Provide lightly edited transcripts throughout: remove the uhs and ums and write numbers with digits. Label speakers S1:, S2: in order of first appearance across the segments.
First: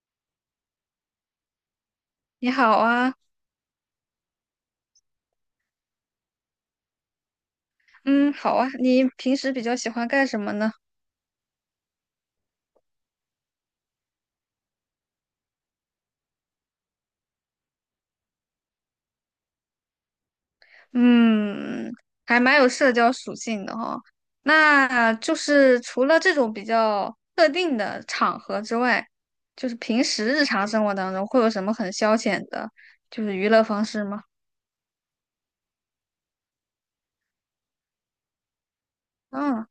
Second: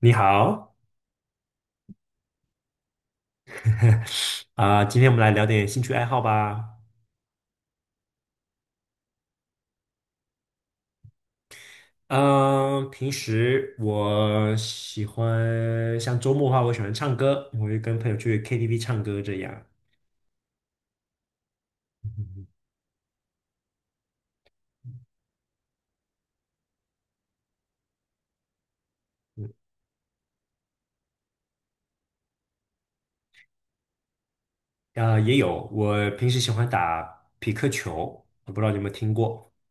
S1: 你好，
S2: 你好啊，
S1: 今天我们来聊点兴趣爱好吧。
S2: 嗯，好啊，你平时比较喜欢干什么呢？
S1: 嗯，平时我喜欢，像周末的话，我喜欢唱歌，我会跟朋友去 KTV 唱歌这样。
S2: 嗯，还
S1: 嗯
S2: 蛮有社交属性的哈、那就是除了这种比较特定的场合之外，
S1: 嗯，
S2: 就是平时日常生活当中会有什么很消遣的，就是娱乐方式吗？
S1: 也有，我平时喜欢打匹克球，我不知道你有没有听过。
S2: 嗯，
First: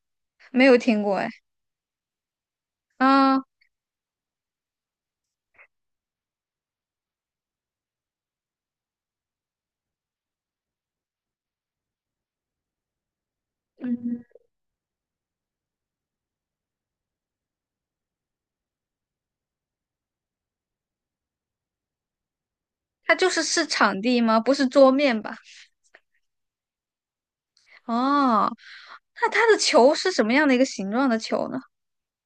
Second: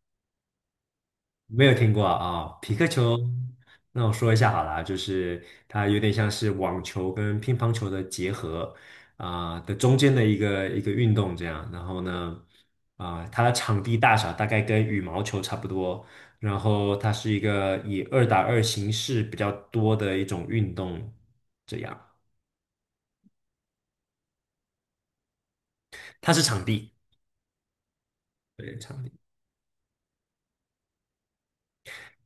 S2: 没有听过哎。
S1: 没有听过啊，匹克球。
S2: 啊，
S1: 那我说一下好了啊，就是它有点像是网球跟乒乓球的结合，的中间的一个运动这样。然后呢，它的场地大
S2: 嗯，
S1: 小大概跟羽毛球差不多，然后它是一个以二打二形式比较多的一种运动，这样。
S2: 它就是是场地吗？不是桌面吧？
S1: 它是场地，
S2: 哦，
S1: 对，场地。
S2: 那它的球是什么样的一个形状的球呢？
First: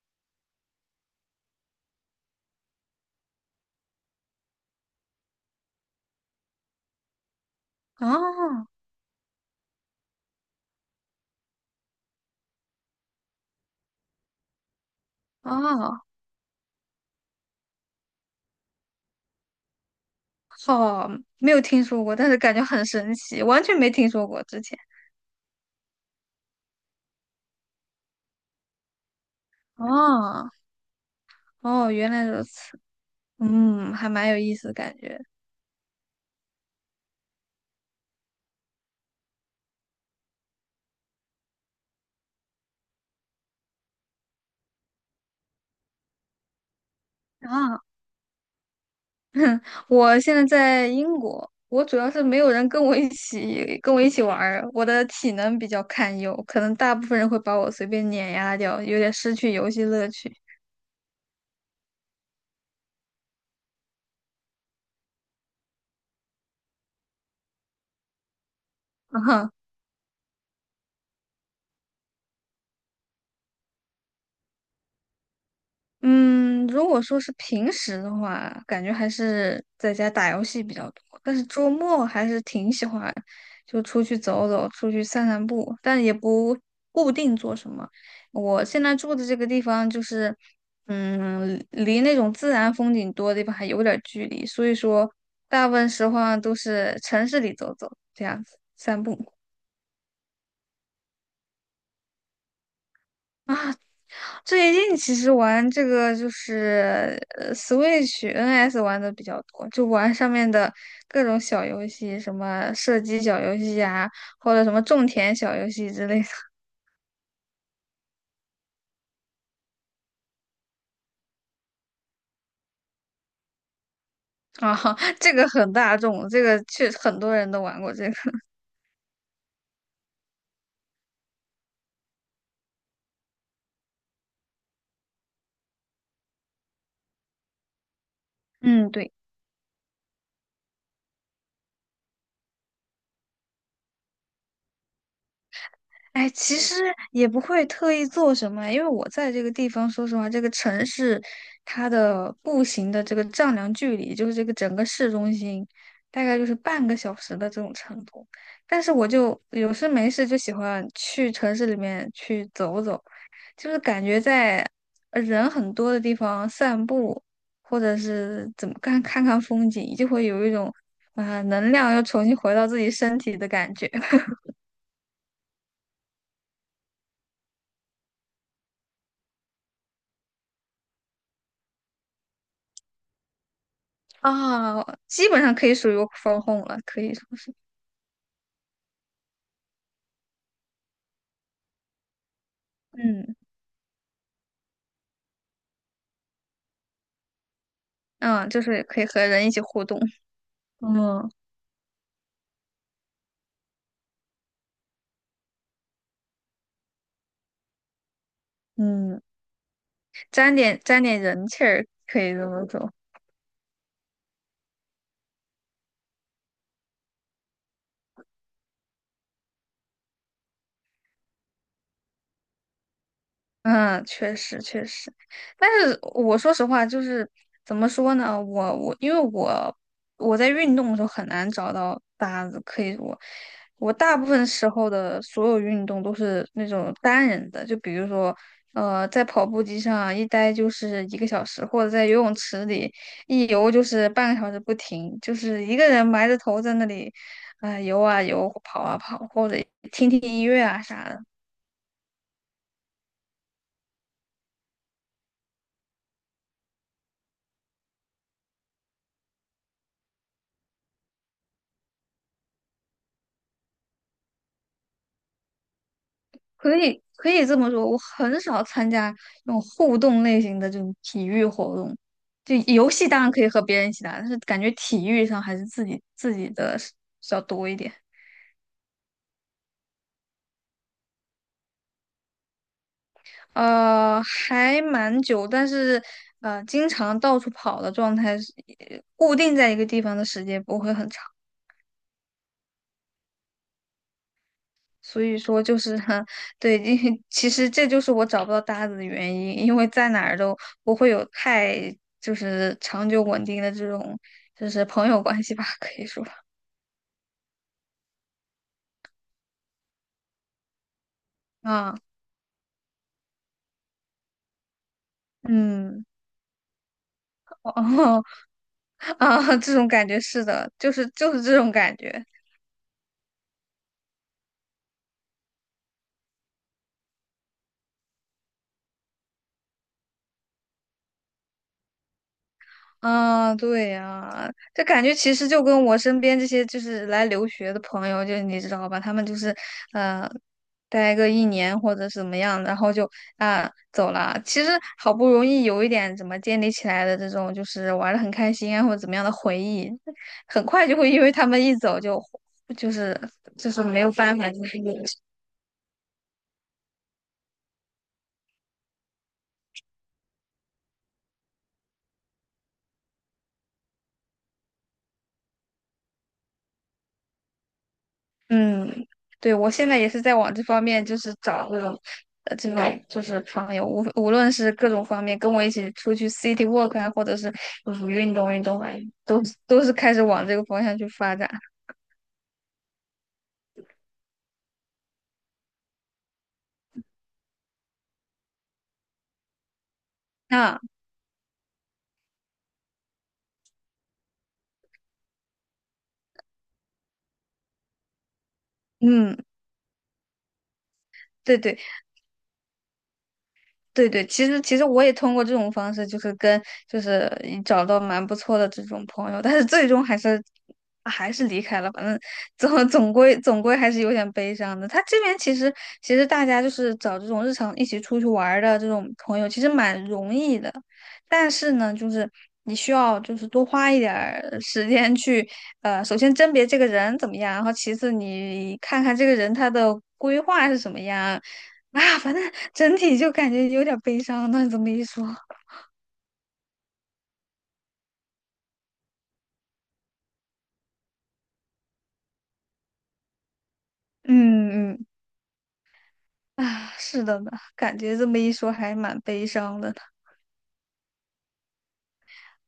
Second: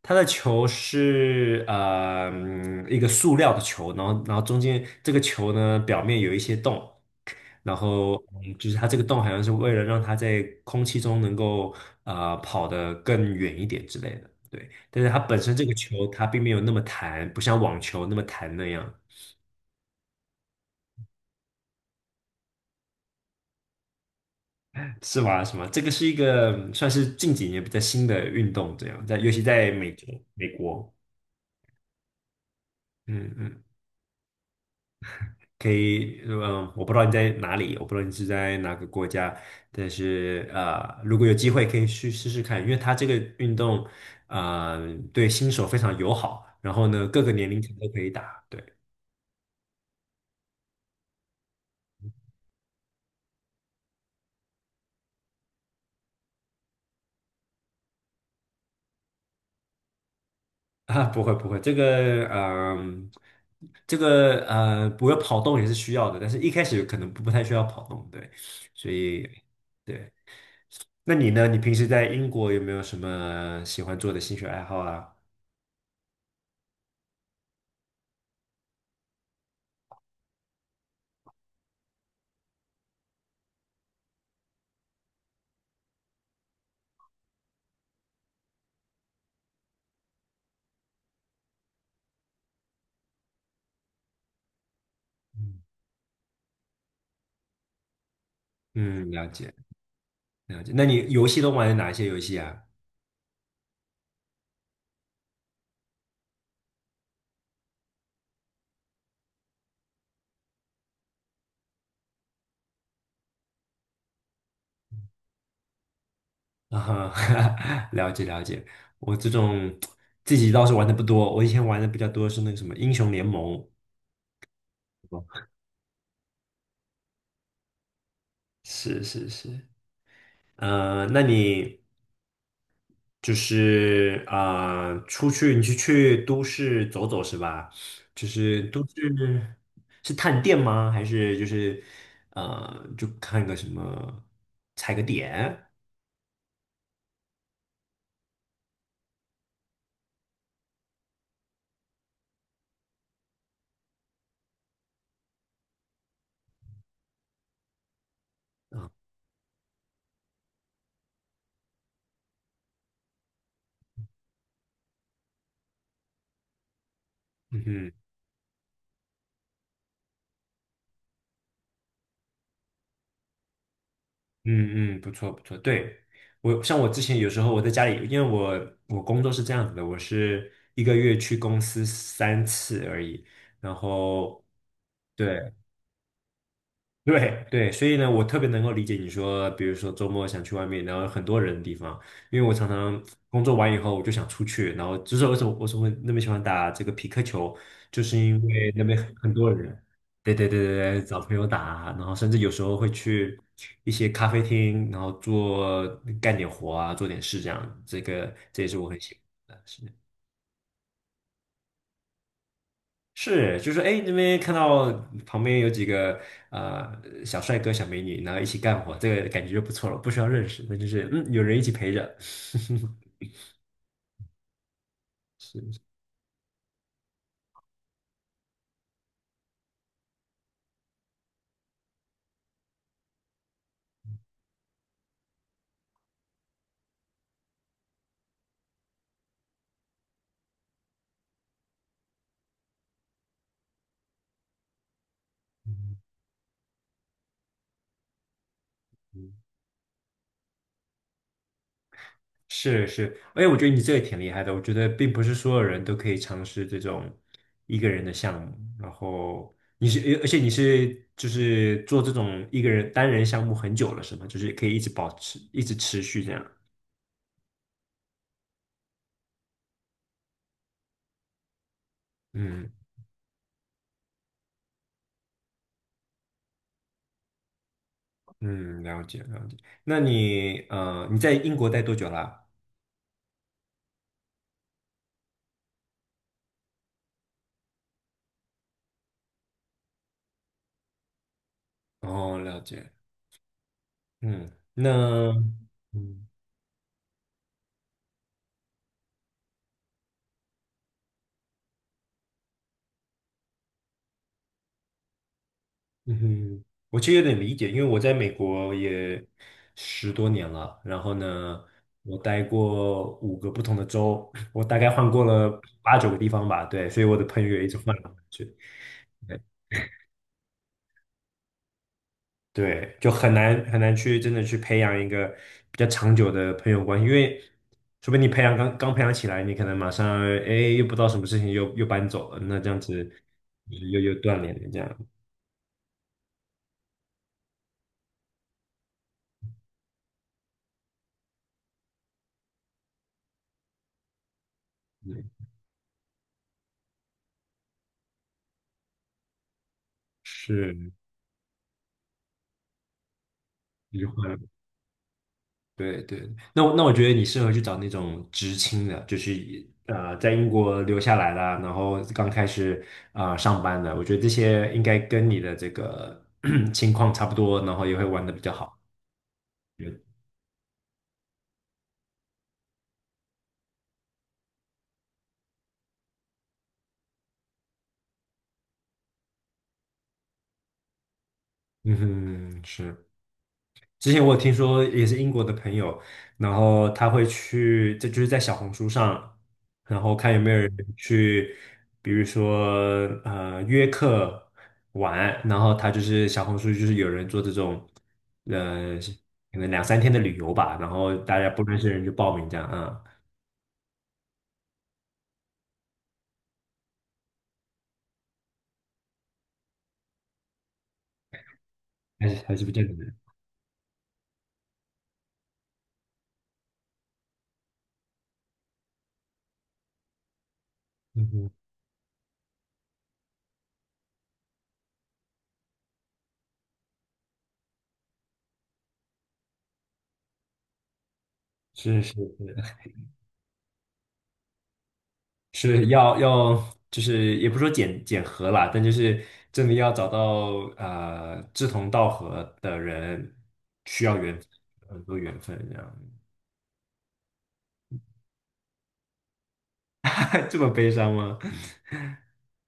S1: 它的球是一个塑料的球，然后中间这个球呢表面有一些洞，嗯，
S2: 哦
S1: 就是它这个洞好像是为了让它在空气中能够跑得更远一点之类的，对。但是它本身这个
S2: 哦
S1: 球它并没有那么弹，不像网球那么弹那样，
S2: 好，没有听说过，但是感觉很神奇，完全没听说过之前。
S1: 是吧？什么？这个是一个嗯算是近几年比较新的运动，这样在尤其在美洲、美
S2: 哦
S1: 国，
S2: 哦，原来如此，
S1: 嗯嗯。
S2: 嗯，还蛮有意思的感觉
S1: 可以，嗯，我不知道你在哪里，我不知道你是在哪个国家，但是啊，如果有机会可以去试试看，因为它这个运动，对新手非常友好，然后呢，各个年龄层
S2: 啊。
S1: 都可以打，对
S2: 我现在在英国，我主要是没有人跟我一起玩儿，我的体能比较堪忧，可能大部分人会把我随便碾压掉，有点失去游戏乐趣。
S1: 啊，不会不会，这个这个不会跑动也是需要的，但是一开始可能不太需要跑动，对，所以 对，那你呢？你平时在英国有没有什么喜欢做的兴趣爱好啊？
S2: 嗯，如果说是平时的话，感觉还是在家打游戏比较多，但是周末还是挺喜欢就出去走走，出去散散步，但也不固定做什么。我现在住的这个地方就是，嗯，离那种自然风景多的地方还有点儿距离，所以说
S1: 嗯，
S2: 大部分时候啊都是城市里走走，这样子散
S1: 嗯了
S2: 步。
S1: 解。了解，那你游戏都玩哪些游戏啊？
S2: 最近其实玩这个就是Switch、NS 玩的比较多，就玩上面的各种小游戏，什么射击小游戏啊，或者什么种田小游戏之类的
S1: 啊哈，了解了解。我这种自己倒是玩的不多，我以前玩的比较多是那个什么英雄联盟。
S2: 啊，这个很大众，这个确实很多人都玩过这个。
S1: 是是是，那你出去你是去都市走走是吧？就是都
S2: 嗯，对。
S1: 市是探店吗？还是就看个什么踩个点？
S2: 哎，其实也不会特意做什么，因为我在这个地方，说实话，这个城市它的步行的这个丈量距离，就是这个整个市中心，大概就是半个小时的这种程度。但是我就有事没事就喜欢去城市里面去走走，就是感觉在人很多的地方散步，
S1: 嗯
S2: 或
S1: 哼。
S2: 者是怎么看看风景，就会有一种能量又重新回到自己身体的感觉。
S1: 嗯嗯，不错不错，对，我像我之前有时候我在家里，因为我工作是这样子的，我是一个月去公司三次而已，然后
S2: 啊，基本
S1: 对，
S2: 上可以属于 w o 了，可 以说
S1: 对
S2: 是，
S1: 对，所以呢，我特别能够理解你说，比如说周末想去外面，然后很多人的地方，因为我常常
S2: 嗯
S1: 工作完以后我就想出去，然后就是为什么那么喜欢打这个匹克球，就是因
S2: 嗯，就
S1: 为那
S2: 是
S1: 边
S2: 可以和
S1: 很
S2: 人
S1: 多
S2: 一起
S1: 人，
S2: 互动，
S1: 对对对对对，找
S2: 嗯
S1: 朋友打，然后甚至有时候会去一些咖啡厅，然后做干点活啊，做点事这样，这个这也是我很喜
S2: 嗯，
S1: 欢的，事情。
S2: 沾点沾点人气儿，可以这么说。
S1: 是，就是哎，那边看到旁边有几个小帅哥、小美女，然后一起干活，这个感觉就不错了，不需要认识，那就是嗯，有人一起陪着。
S2: 嗯，确实确实，但
S1: 是
S2: 是我说实话，就是怎么说呢？我因为我在运动的时候很难找到搭子，可以我大部分时候的所有运动都是那种单人的，就比如说在跑步机上一待就是一个小时，或者在游泳池里一游就是半个小时不停，就是一个
S1: 嗯
S2: 人埋着头在那里游啊游，跑啊跑，
S1: 嗯
S2: 或者听听音乐啊啥的。
S1: 是是，哎，我觉得你这个挺厉害的。我觉得并不是所有人都可以尝试这种一个人的项目。然后你是，而且你是就是做这种一个人单人项目很久了，是吗？就是可以一直保持，一直持续这样。
S2: 可以可以这么说，我很少参加那种互动类型的这种体育活动。就
S1: 嗯
S2: 游戏当然可以和别人一起打，但是感觉体育上还是自己的是比较多一点。
S1: 嗯，了解了解。那你你在英国待多久啦？
S2: 还蛮久，但是经常到处跑的状态是，固定在一个地方的时间不会很长。
S1: 哦，了解。嗯，
S2: 所
S1: 那
S2: 以说就是哈
S1: 嗯
S2: 对，因为其实这就是我找不到搭子的原因，因为在哪儿都不会有太就是长久稳定的这种就是朋友关系吧，可以
S1: 嗯
S2: 说
S1: 哼，我其实有点理解，因为我在美国也十多年了。然后呢，
S2: 啊，
S1: 我待过五个不同的州，我大概换过了八
S2: 嗯，
S1: 九个地方吧。对，所以我的朋友也一直换来换
S2: 哦
S1: 去。
S2: 啊，这种感觉是的，就是这种感觉。
S1: 对，就很难去真的去培养一个比较长久的朋友关系，因为除非你培养培养起来，你可能马上哎又不知道什么事情又搬走了，那这样子
S2: 啊，
S1: 就是
S2: 对
S1: 又断
S2: 呀，
S1: 联了这
S2: 这
S1: 样，
S2: 感觉其实就跟我身边这些就是来留学的朋友，就你知道吧，他们就是呃，待个一年或者是怎么样，然后就走了。其实好不
S1: 嗯，
S2: 容易有一点怎么建立起来的这种，就是玩的很开心啊或者怎么样的回忆，很快
S1: 是
S2: 就会因为他们一走就就是就是没
S1: 离
S2: 有
S1: 婚了。
S2: 办法，就是
S1: 对对。那我觉得你适合去找那种知青的，就是在英国留下来啦，然后刚开始上班的，我觉得这些应该跟你的这个 情况差不多，然后也会玩的比较好。
S2: 嗯，对，我现在也是在往这方面，就是找这种，这种就是朋友，无论是各种方面，跟我一起出去 city walk 啊，或者是就是运动运动啊，都是开始往这个方向去发展。
S1: 嗯哼，是。之前我有听说也是英国的朋友，然后他会去，这就是在小红书上，然后看有没有人
S2: 那
S1: 嗯去，比如说约客玩，然后他就是小红书就是有人做这种，呃
S2: 嗯，
S1: 可能两三天的旅游吧，然后大家
S2: 对
S1: 不认
S2: 对。
S1: 识的人就报名这样啊，
S2: 对对，其实我也通过这种方式，就是跟就是嗯找到蛮不错的这种朋友，但是最终还是离开了。反正
S1: 还是不见
S2: 总
S1: 得的，
S2: 总归总归还是有点悲伤的。他这边其实大家就是找这种日常一起出去玩儿的这种朋友，其实蛮容易的。
S1: 嗯
S2: 但
S1: 哼，
S2: 是呢，就是你需要就是多花一点儿时间去首先甄别这个人怎么样，然后其次你看看这个人他的规划是什么样。
S1: 是
S2: 啊，
S1: 是，
S2: 反正整体就感觉有点悲伤。那你这么一说，
S1: 要，就是也不说检核啦，但就是真的要找到志同道合的人，需要缘
S2: 嗯
S1: 很
S2: 嗯
S1: 多缘分这样，
S2: 啊，是的呢，感觉这么一说还蛮悲伤的呢。
S1: 这么悲伤吗？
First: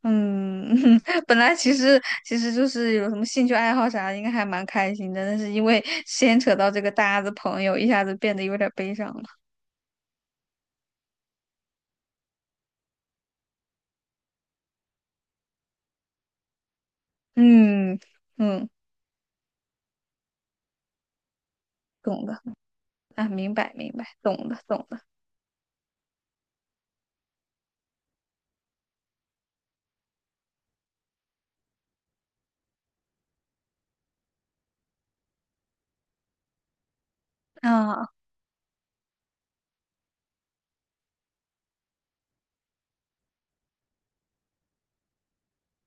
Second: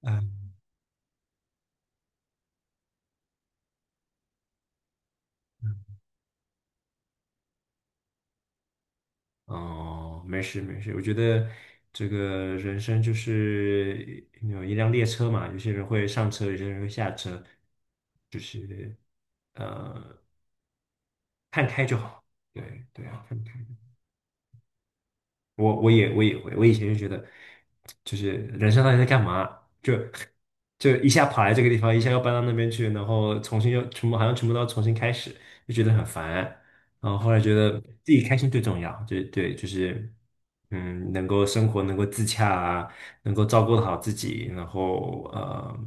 S1: 嗯，
S2: 嗯，本来其实就是有什么兴趣爱好啥的，应该还蛮开心的，但是因为牵扯到这个搭子朋友，一下子变得有点悲伤了。
S1: 哦，没事没事，我觉得这个人生就是有一辆列车嘛，有些人会上车，有些人会下车，
S2: 嗯
S1: 就
S2: 嗯，
S1: 是呃看开就好，
S2: 懂的
S1: 对对啊。
S2: 啊，
S1: 看
S2: 明
S1: 开
S2: 白明白，懂的懂的
S1: 也也会，我以前就觉得，就是人生到底在干嘛？就就一下跑来这个地方，一下又搬到那边去，然后重新又全部好像全部都要重新开始，就觉得很烦。然后后来觉得自
S2: 啊，
S1: 己开心最重要，就对，就是嗯，能够生活能够自洽啊，能够照顾好自己，然后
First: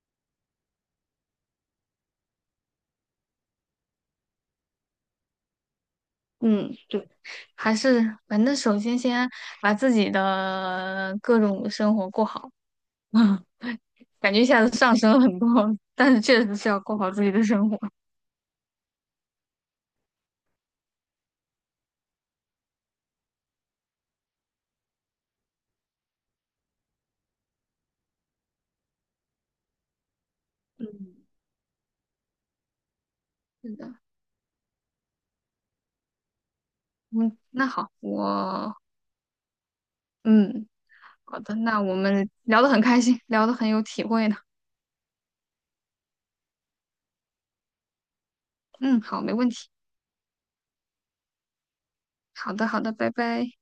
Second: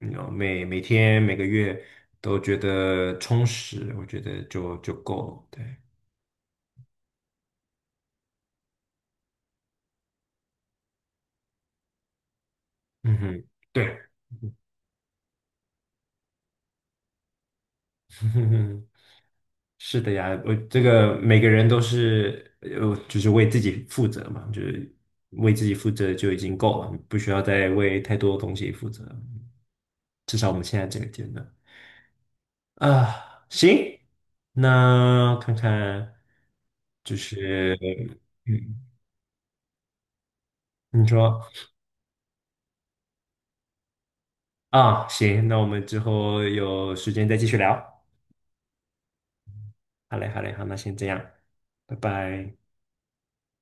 S1: 嗯每天每个月都觉得充实，我觉得就够了。对，
S2: 嗯，对，还是反正首先先把自己的各种生活过好。
S1: 嗯哼，对。
S2: 感觉一下子上升了很多，但是确实是要过好自己的生活。
S1: 是的呀，我这个每个人都是就是为自己负责嘛，就是为自己负责就已经够了，不需要再为太多东西负责。至少我们现在这个阶
S2: 嗯，
S1: 段啊，
S2: 是的，
S1: 行，那看看就
S2: 嗯，那
S1: 是
S2: 好，我
S1: 嗯，
S2: 嗯，
S1: 你
S2: 好
S1: 说
S2: 的，那我们聊得很开心，聊得很有体会呢。
S1: 啊，行，那我们之后有时间再继续聊。
S2: 嗯，好，没问题。
S1: 好嘞，好嘞，好，那先这样，拜
S2: 好
S1: 拜。
S2: 的，好的，拜拜。